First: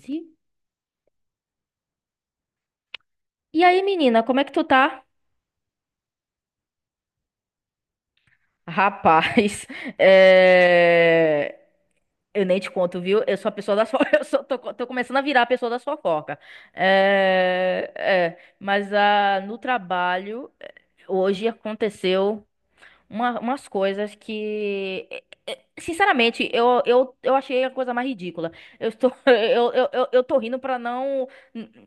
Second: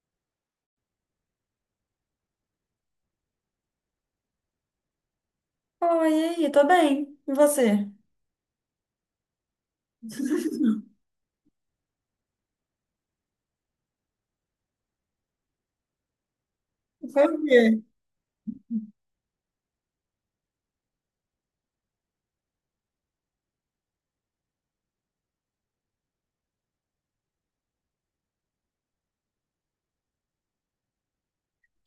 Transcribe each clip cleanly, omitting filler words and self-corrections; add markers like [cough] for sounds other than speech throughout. Sim. E aí, menina, como é que tu tá? Oi, e aí, tô bem. E você? Rapaz, [laughs] é, eu nem te conto, viu? Eu sou a pessoa da fo... [laughs] eu sou... tô... co- tô começando a virar a pessoa da fofoca. Foi o quê? Mas no trabalho, hoje aconteceu umas coisas que, sinceramente, eu achei a coisa mais ridícula. [laughs] Eu... eu tô rindo pra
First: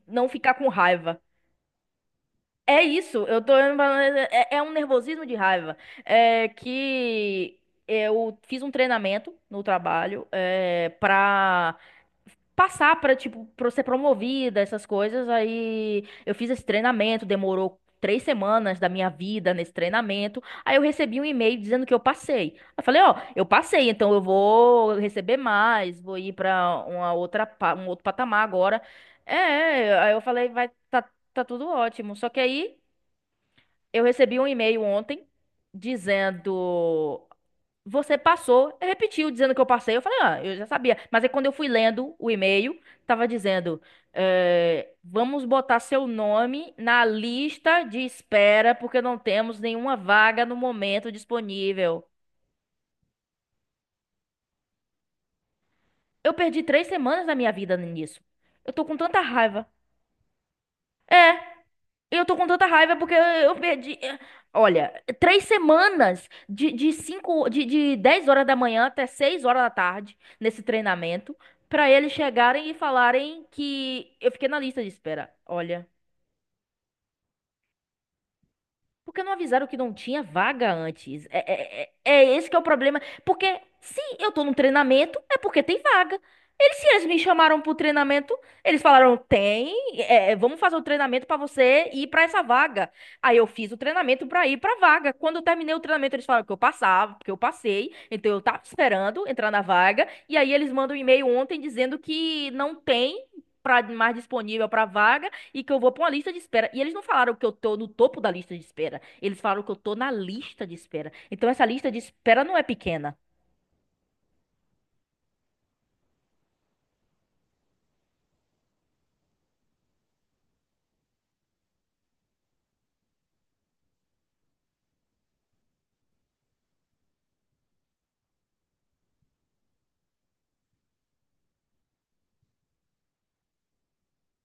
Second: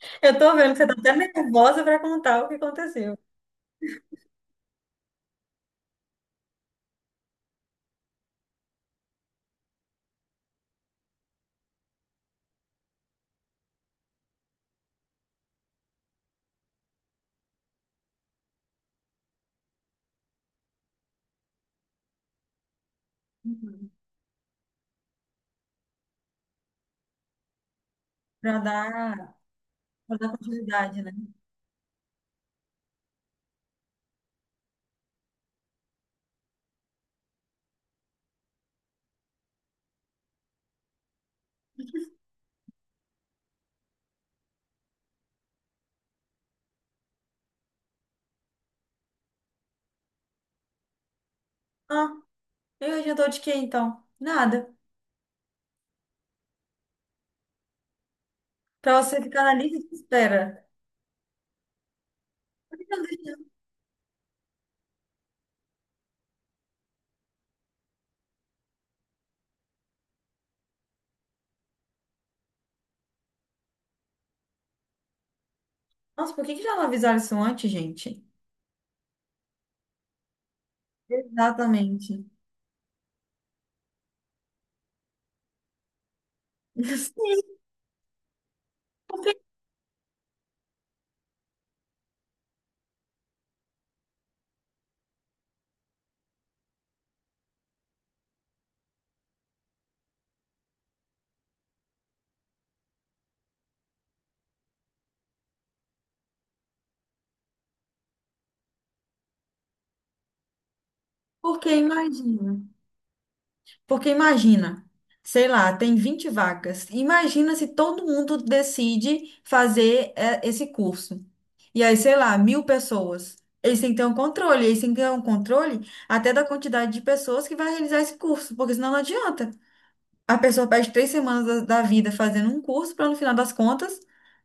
não Eu ficar tô com vendo que você tá até raiva. nervosa pra contar o que É aconteceu. isso, é um nervosismo de raiva. É que eu fiz um treinamento no trabalho pra passar pra, tipo, pra ser promovida, essas coisas. Aí eu fiz esse treinamento, demorou 3 semanas da minha vida nesse treinamento. Aí eu recebi um e-mail dizendo que eu passei. Eu falei, ó, eu passei, Uhum. então eu vou receber mais, vou ir pra um outro patamar Pra agora. dar, Aí pra eu dar falei, vai, continuidade, tá, né? tá tudo ótimo. Só que aí, eu recebi um e-mail ontem dizendo: Você passou. Eu repetiu dizendo que eu passei. Eu falei: Ah, eu já sabia. Mas aí quando eu fui lendo o e-mail, tava dizendo: vamos botar seu nome na lista de espera porque não temos nenhuma vaga no momento disponível. Ah, eu adiantou de quê então? Nada. Eu perdi 3 semanas da minha vida nisso. Eu tô com Pra tanta você ficar na raiva. lista de espera. Eu tô com tanta Por que que raiva não porque deixa- eu perdi. Olha, 3 semanas de cinco, de 10 horas da manhã até 6 horas da tarde nesse treinamento, pra eles chegarem e falarem que eu fiquei na lista de espera. Olha. Nossa, por que que já não avisaram isso antes, gente? Porque não avisaram que não tinha vaga antes? É, é, é- Exatamente. é esse que é o problema. Porque se eu tô num treinamento, é porque tem vaga. Se eles me Sim, chamaram pro treinamento, eles falaram: porque, tem, vamos fazer o treinamento pra você ir pra essa vaga. Aí eu fiz o treinamento pra ir pra vaga. Quando eu terminei o treinamento, eles falaram que eu passava, que eu passei. Então eu tava esperando entrar na vaga. E aí eles mandam um e-mail ontem dizendo que não tem mais disponível pra vaga e que eu vou pra uma lista de espera. E eles não falaram que eu tô no topo da lista de espera. Eles falaram que eu tô na lista de espera. Então essa porque lista de espera não imagina. é pequena. Porque imagina, sei lá, tem 20 vagas. Imagina se todo mundo decide fazer esse curso. E aí, sei lá, mil pessoas. Eles têm que ter um controle, eles têm que ter um controle até da quantidade de pessoas que vai realizar esse curso, porque senão não adianta. A pessoa perde três semanas da vida fazendo um curso para, no final das contas,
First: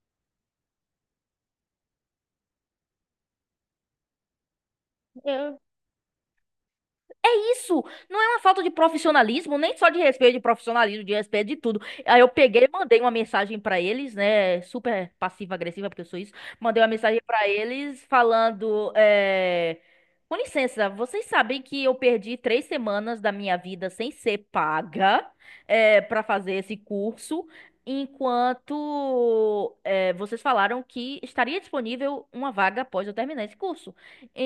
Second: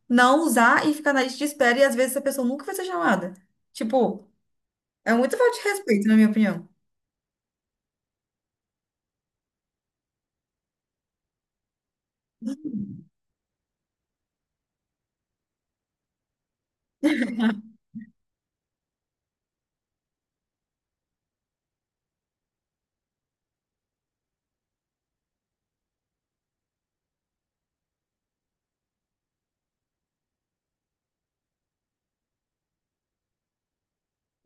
não usar e ficar na lista de espera, e às vezes essa pessoa nunca vai ser chamada. Tipo, é muito falta de respeito, na minha opinião. É isso, não é uma falta de profissionalismo, nem só de respeito de profissionalismo, de respeito de tudo. Aí eu peguei, mandei uma mensagem pra eles, né, super passiva-agressiva, porque eu sou isso. Mandei uma mensagem pra eles falando, com licença, vocês sabem que eu perdi três semanas da minha vida sem ser paga, para fazer esse curso, enquanto, vocês falaram que estaria disponível uma vaga após eu terminar esse curso.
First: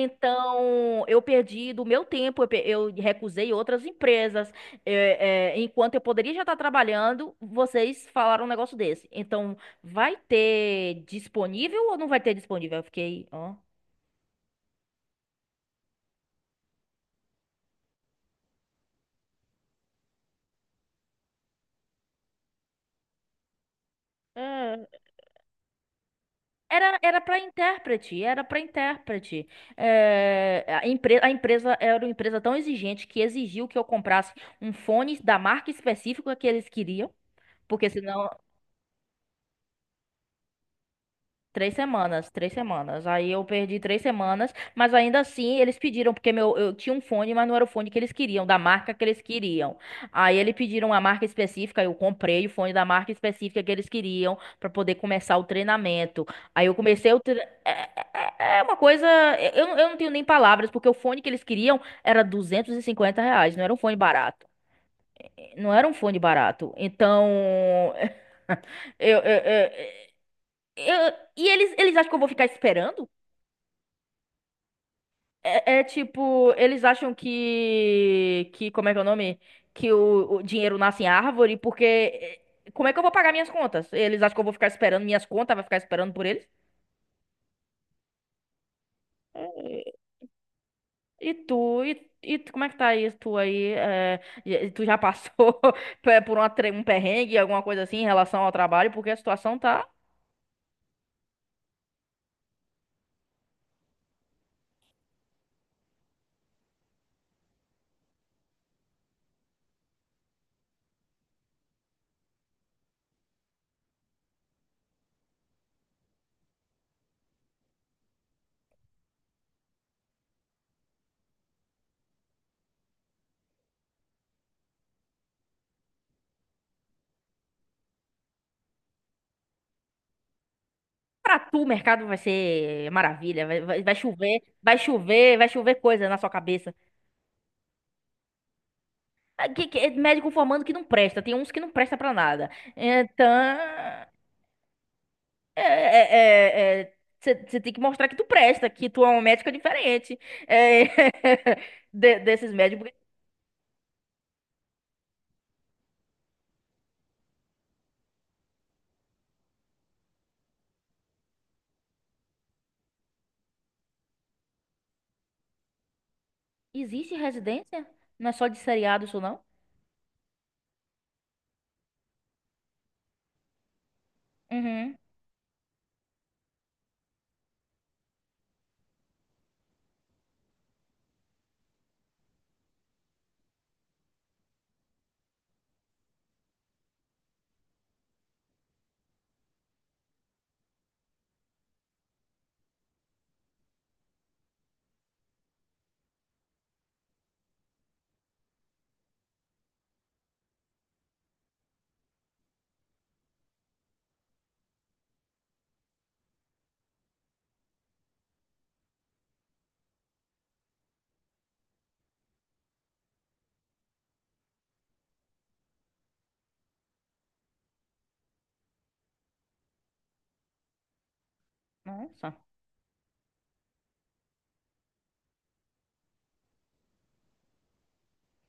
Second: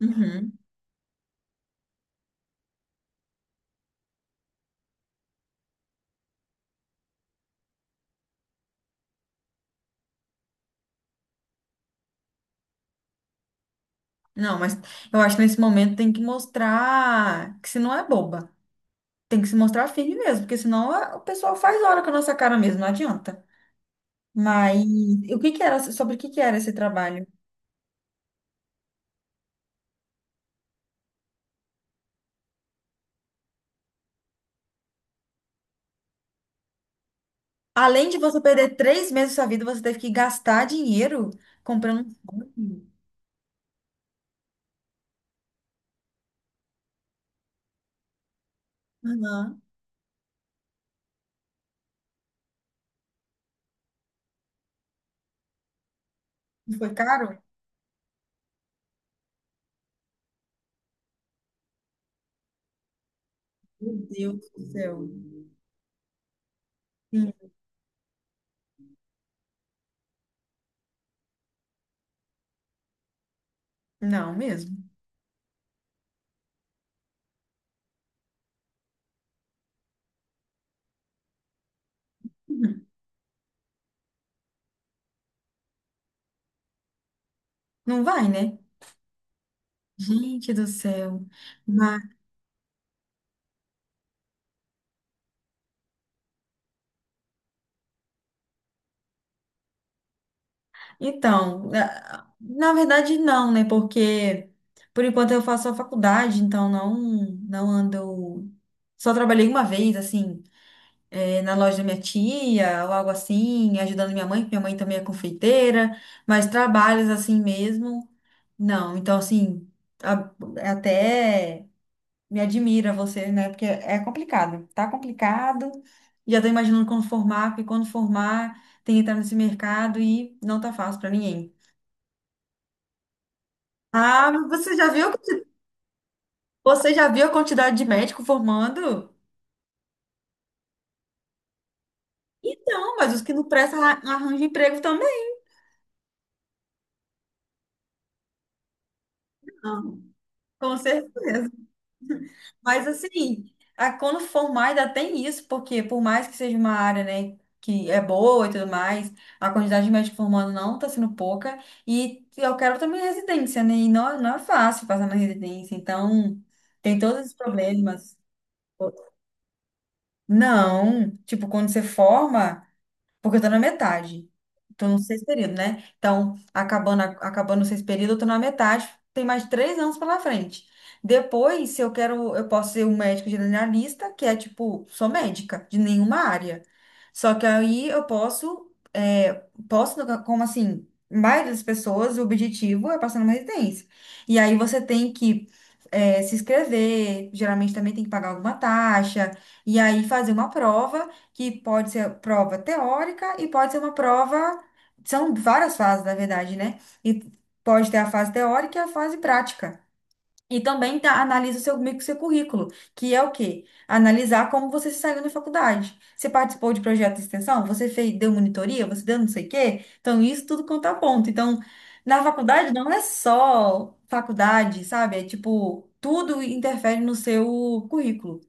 Uhum. eu perdi do meu tempo, eu recusei outras empresas, enquanto eu poderia já estar trabalhando, vocês falaram um negócio desse. Então, vai ter disponível ou não vai ter disponível? Eu fiquei, ó. Não, mas eu acho que nesse momento tem que mostrar que se não é boba. Tem que se mostrar firme mesmo, porque senão a- o pessoal faz hora com a nossa cara mesmo, não adianta. Mas É, o que que era, sobre o que que era esse era trabalho? para intérprete, era para intérprete. A empresa era uma empresa tão exigente que exigiu que eu comprasse um fone da marca específica que eles queriam, porque Além de senão. você perder três meses da sua vida, você teve que gastar dinheiro Três comprando um semanas, três fone. semanas. Aí eu perdi 3 semanas, mas ainda assim eles pediram, porque meu, eu tinha um fone, mas não era o fone que eles queriam, da marca que eles Aham. queriam. Aí eles pediram a marca específica, eu comprei o fone da marca específica que eles queriam pra poder começar o treinamento. Aí eu Não foi comecei o tre... caro? É é- é uma coisa. Eu não tenho nem palavras, porque o fone que eles queriam era R$ 250, não era um Meu fone barato. Deus do céu. Não era um fone barato. Então. Sim. [laughs] Eu, eu, eu, E eles acham que eu vou ficar esperando? Não, mesmo. É tipo, eles acham que, como é que é o nome? Que o dinheiro nasce em árvore, porque Uhum. como é que eu vou pagar minhas contas? Eles acham que eu vou ficar esperando minhas contas, vai ficar esperando por eles? Não vai, né? Eh, Gente do céu. E tu, Mas, e, e tu, como é que tá isso tu aí? Tu já passou [laughs] por um perrengue, alguma coisa assim em relação ao trabalho? Porque a situação tá. então, na verdade, não, né? Porque por enquanto eu faço a faculdade, então não, não ando. Só trabalhei uma vez, assim. Na loja da minha tia, ou algo assim, ajudando minha mãe, porque minha mãe também é confeiteira, mas trabalhos assim mesmo, não. Então, assim, a- até me admira você, né? Porque é complicado, tá complicado. Já tô imaginando quando formar, porque quando formar tem que entrar nesse mercado e não tá fácil pra Pra ninguém. tu, o mercado vai ser maravilha, vai, vai, vai Ah, chover, mas você vai já viu, a chover, quanti- vai chover coisa na sua cabeça. você já viu a quantidade de médico formando? Ah, é médico formando que não presta, tem uns que não presta pra nada. Então, mas os Então, que não prestam arra- arranjam emprego também. é, você tem que mostrar que tu presta, que tu é uma médica Não, diferente com é, certeza. [laughs] Desses Mas médicos. assim, a- quando formar ainda tem isso, porque por mais que seja uma área, né, que é boa e tudo mais, a quantidade de médicos formando não está sendo pouca. E eu quero também residência, né? E não, não é fácil passar na residência, então tem Existe todos esses residência? problemas. Não é só de seriado isso, não? Não, tipo, quando você forma. Porque eu tô na metade. Tô Uhum. no sexto período, né? Então, acabando, a- acabando o sexto período, eu tô na metade. Tem mais três anos pela frente. Depois, se eu quero, eu posso ser um médico generalista, que é tipo, sou médica de nenhuma área. Só que aí eu posso, posso, como assim, a maioria das pessoas, o objetivo é passar numa residência. E aí você tem que, se inscrever, geralmente também tem que pagar alguma taxa, e aí fazer uma prova que pode ser prova teórica e pode ser uma prova. São várias fases, na verdade, né? E pode ter a fase teórica e a fase prática. E também tá, analisa o seu, meio que o seu currículo, que é o quê? Analisar como você se saiu na faculdade. Você participou de projeto de extensão? Você fez, deu monitoria? Você deu não sei o quê? Então, isso tudo conta ponto. Então, na Nossa. faculdade não é só faculdade, sabe? É tipo, tudo interfere no seu currículo.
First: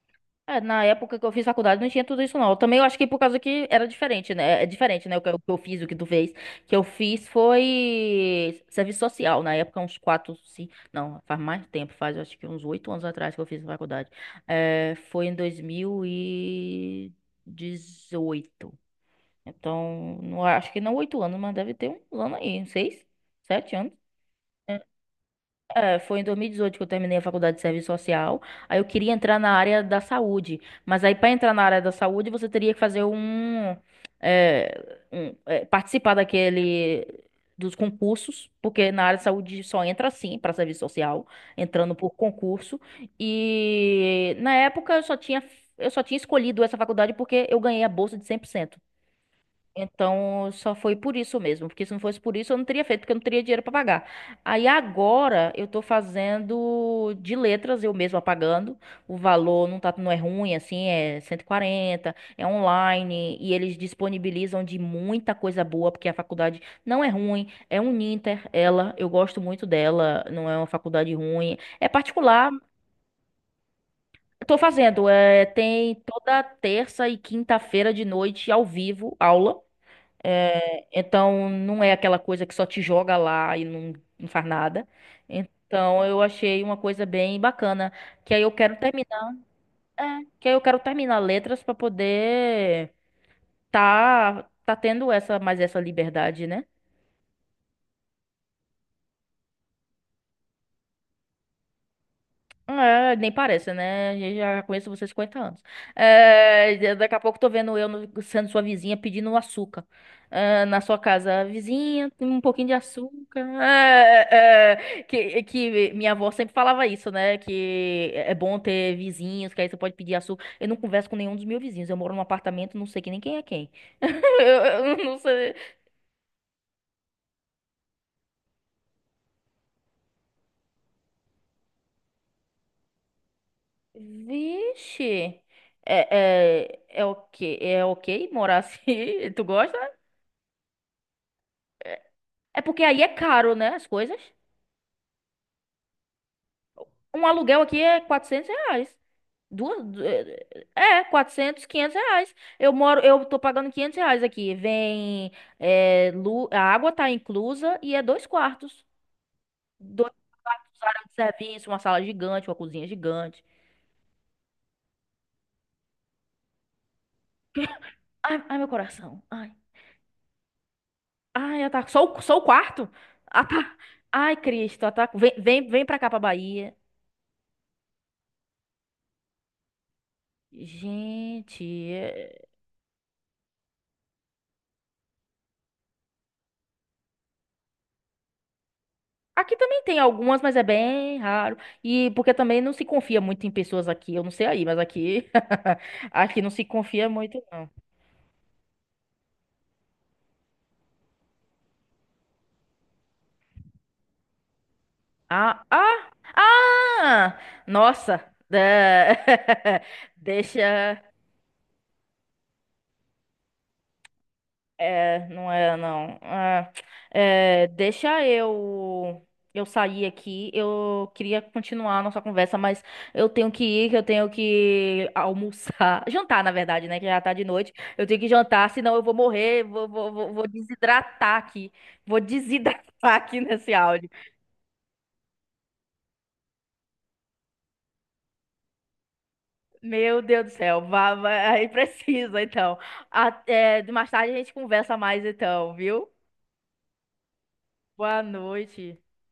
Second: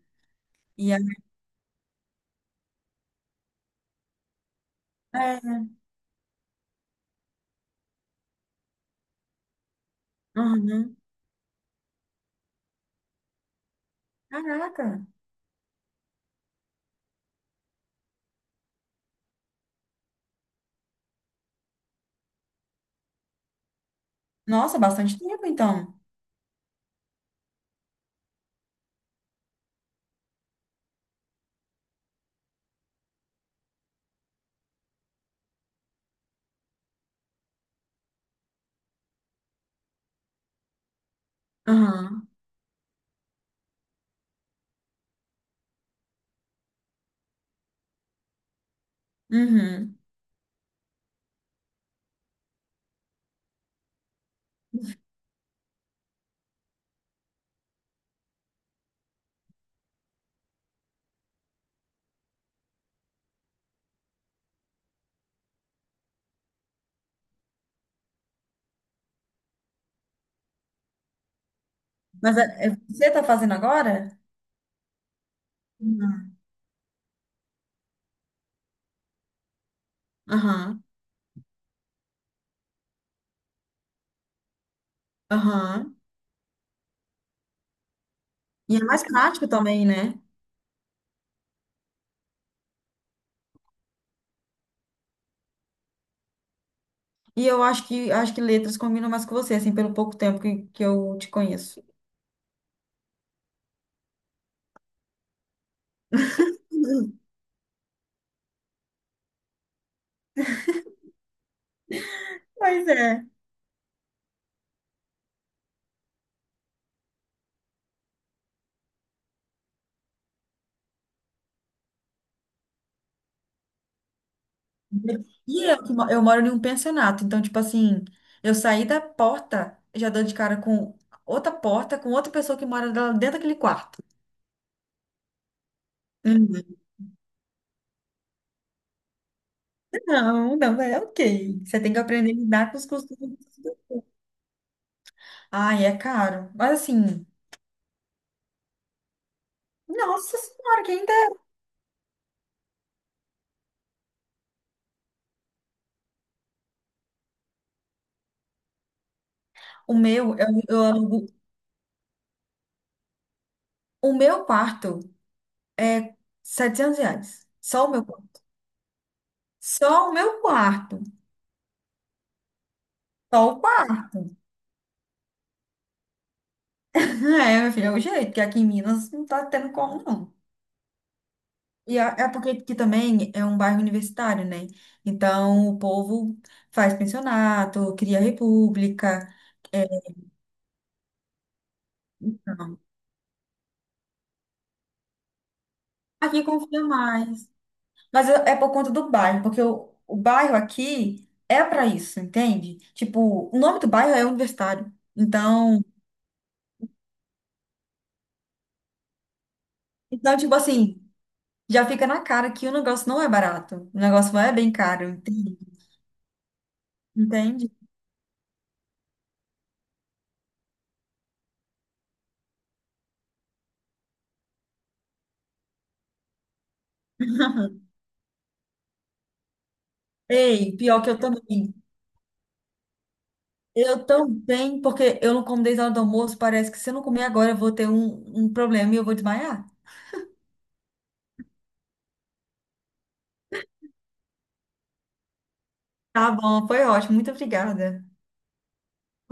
Na E aí, época que eu fiz faculdade não tinha tudo isso não. Também eu acho que por causa que era diferente, né? É diferente, né? O que eu é, fiz, o que tu fez. O que eu fiz foi serviço social. Na época, uns quatro, cinco. uhum. Não, faz mais tempo. Eu acho que uns 8 anos atrás que eu fiz faculdade. Caraca! Foi em 2018. Então, não, acho que não 8 anos, mas deve ter uns anos aí. 6, 7 anos Nossa, bastante tempo, então. queria, foi em 2018 que eu terminei a faculdade de serviço social. Aí eu queria entrar na área da saúde, mas aí para entrar na área da saúde você teria que fazer é, participar daquele dos concursos, porque na área de saúde só entra assim para serviço social, entrando por Aham. concurso. E na época eu só tinha escolhido essa faculdade porque eu ganhei a bolsa de 100%. Uhum. Então, só foi por isso mesmo, porque se não fosse por isso, eu não teria feito, porque eu não teria dinheiro para pagar. Aí agora eu tô fazendo de letras, eu mesma pagando. O valor não tá, não é ruim, assim, é 140, é online, e eles disponibilizam de muita coisa boa, porque a faculdade não é ruim, é um Uninter, ela, eu gosto muito dela, não é uma faculdade ruim, é Mas particular. Você está fazendo agora? Tô fazendo, tem Aham, toda terça e quinta-feira de noite ao vivo aula. aham. Então não é aquela coisa que só te joga lá e não, não faz nada. Aham. Então eu achei uma coisa bem bacana, que aí eu E quero é mais terminar, prático também, é, né? que aí eu quero terminar letras para poder tá tendo essa mais essa liberdade, né? E eu acho que letras combinam mais com você, assim, pelo pouco tempo que eu te conheço. Nem parece, né? Eu já conheço você há 50 anos. Daqui a pouco tô vendo eu no- sendo sua vizinha pedindo um açúcar, na sua casa. Vizinha, tem um pouquinho de Pois é. açúcar. Que minha avó sempre falava isso, né? Que é bom ter vizinhos, que aí você pode pedir açúcar. Eu não converso com nenhum dos meus vizinhos. Eu moro num apartamento, não sei que nem quem é quem. [laughs] Eu, eu não sei. E eu, que mo- eu moro em um pensionato, então, tipo assim, eu saí da porta, já dou de cara com outra porta, com outra pessoa que mora lá dentro daquele quarto. Vixe. Uhum. É ok morar assim? [laughs] Tu gosta? Não, não, é ok. Você tem que aprender a É lidar com porque os aí é costumes. caro, né? As coisas. Ai, é caro. Mas assim. Um aluguel aqui é R$ 400. Duas. Du- Nossa eh, eh, senhora, que É, ainda é. R$ 400, R$ 500. Eu tô pagando R$ 500 aqui. Vem. A água tá inclusa e é dois quartos. O Dois meu, quartos, eu área de alugo. serviço, uma sala gigante, uma cozinha gigante. O meu quarto é setecentos 700 reais. Só o meu Ai, quarto. ai, meu coração. Ai. Só o meu quarto. Ai, ataco. Só o quarto? Só Ata... o quarto. [laughs] Ai, Cristo, ataco. Vem, vem, vem pra cá, pra Bahia. É, meu filho, é o jeito, que aqui em Minas não tá tendo como, não. Gente. E é porque aqui também é um bairro universitário, né? Então o povo faz pensionato, cria república. Aqui também é, tem algumas, mas é bem raro. E porque também não não. se confia muito em pessoas aqui. Eu não sei aí, mas aqui. [laughs] Aqui Aqui não se confia confia muito, mais. não. Mas é por conta do bairro, porque o bairro aqui é para isso, entende? Tipo, o nome do bairro é Universitário. Ah, Então, ah, ah! Nossa! Da- [laughs] então, tipo assim, Deixa. já fica na cara que o negócio não é barato. O negócio não é bem caro, Não entende? era não. Ah, é, Entende? deixa eu sair aqui. Eu queria continuar a nossa conversa, mas eu tenho que ir, que eu tenho que almoçar, [laughs] jantar, na verdade, né? Que já tá de noite. Eu tenho que jantar, senão eu vou morrer, vou Ei, pior que eu desidratar aqui. também. Vou desidratar [laughs] aqui nesse Eu áudio. também, porque eu não como desde a hora do almoço, parece que se eu não comer agora eu vou ter um problema e eu vou desmaiar. Meu Deus do céu, vá, vá, aí precisa, então. Até mais tarde a gente conversa mais, então, viu? Tá bom, foi ótimo. Muito obrigada. Boa noite.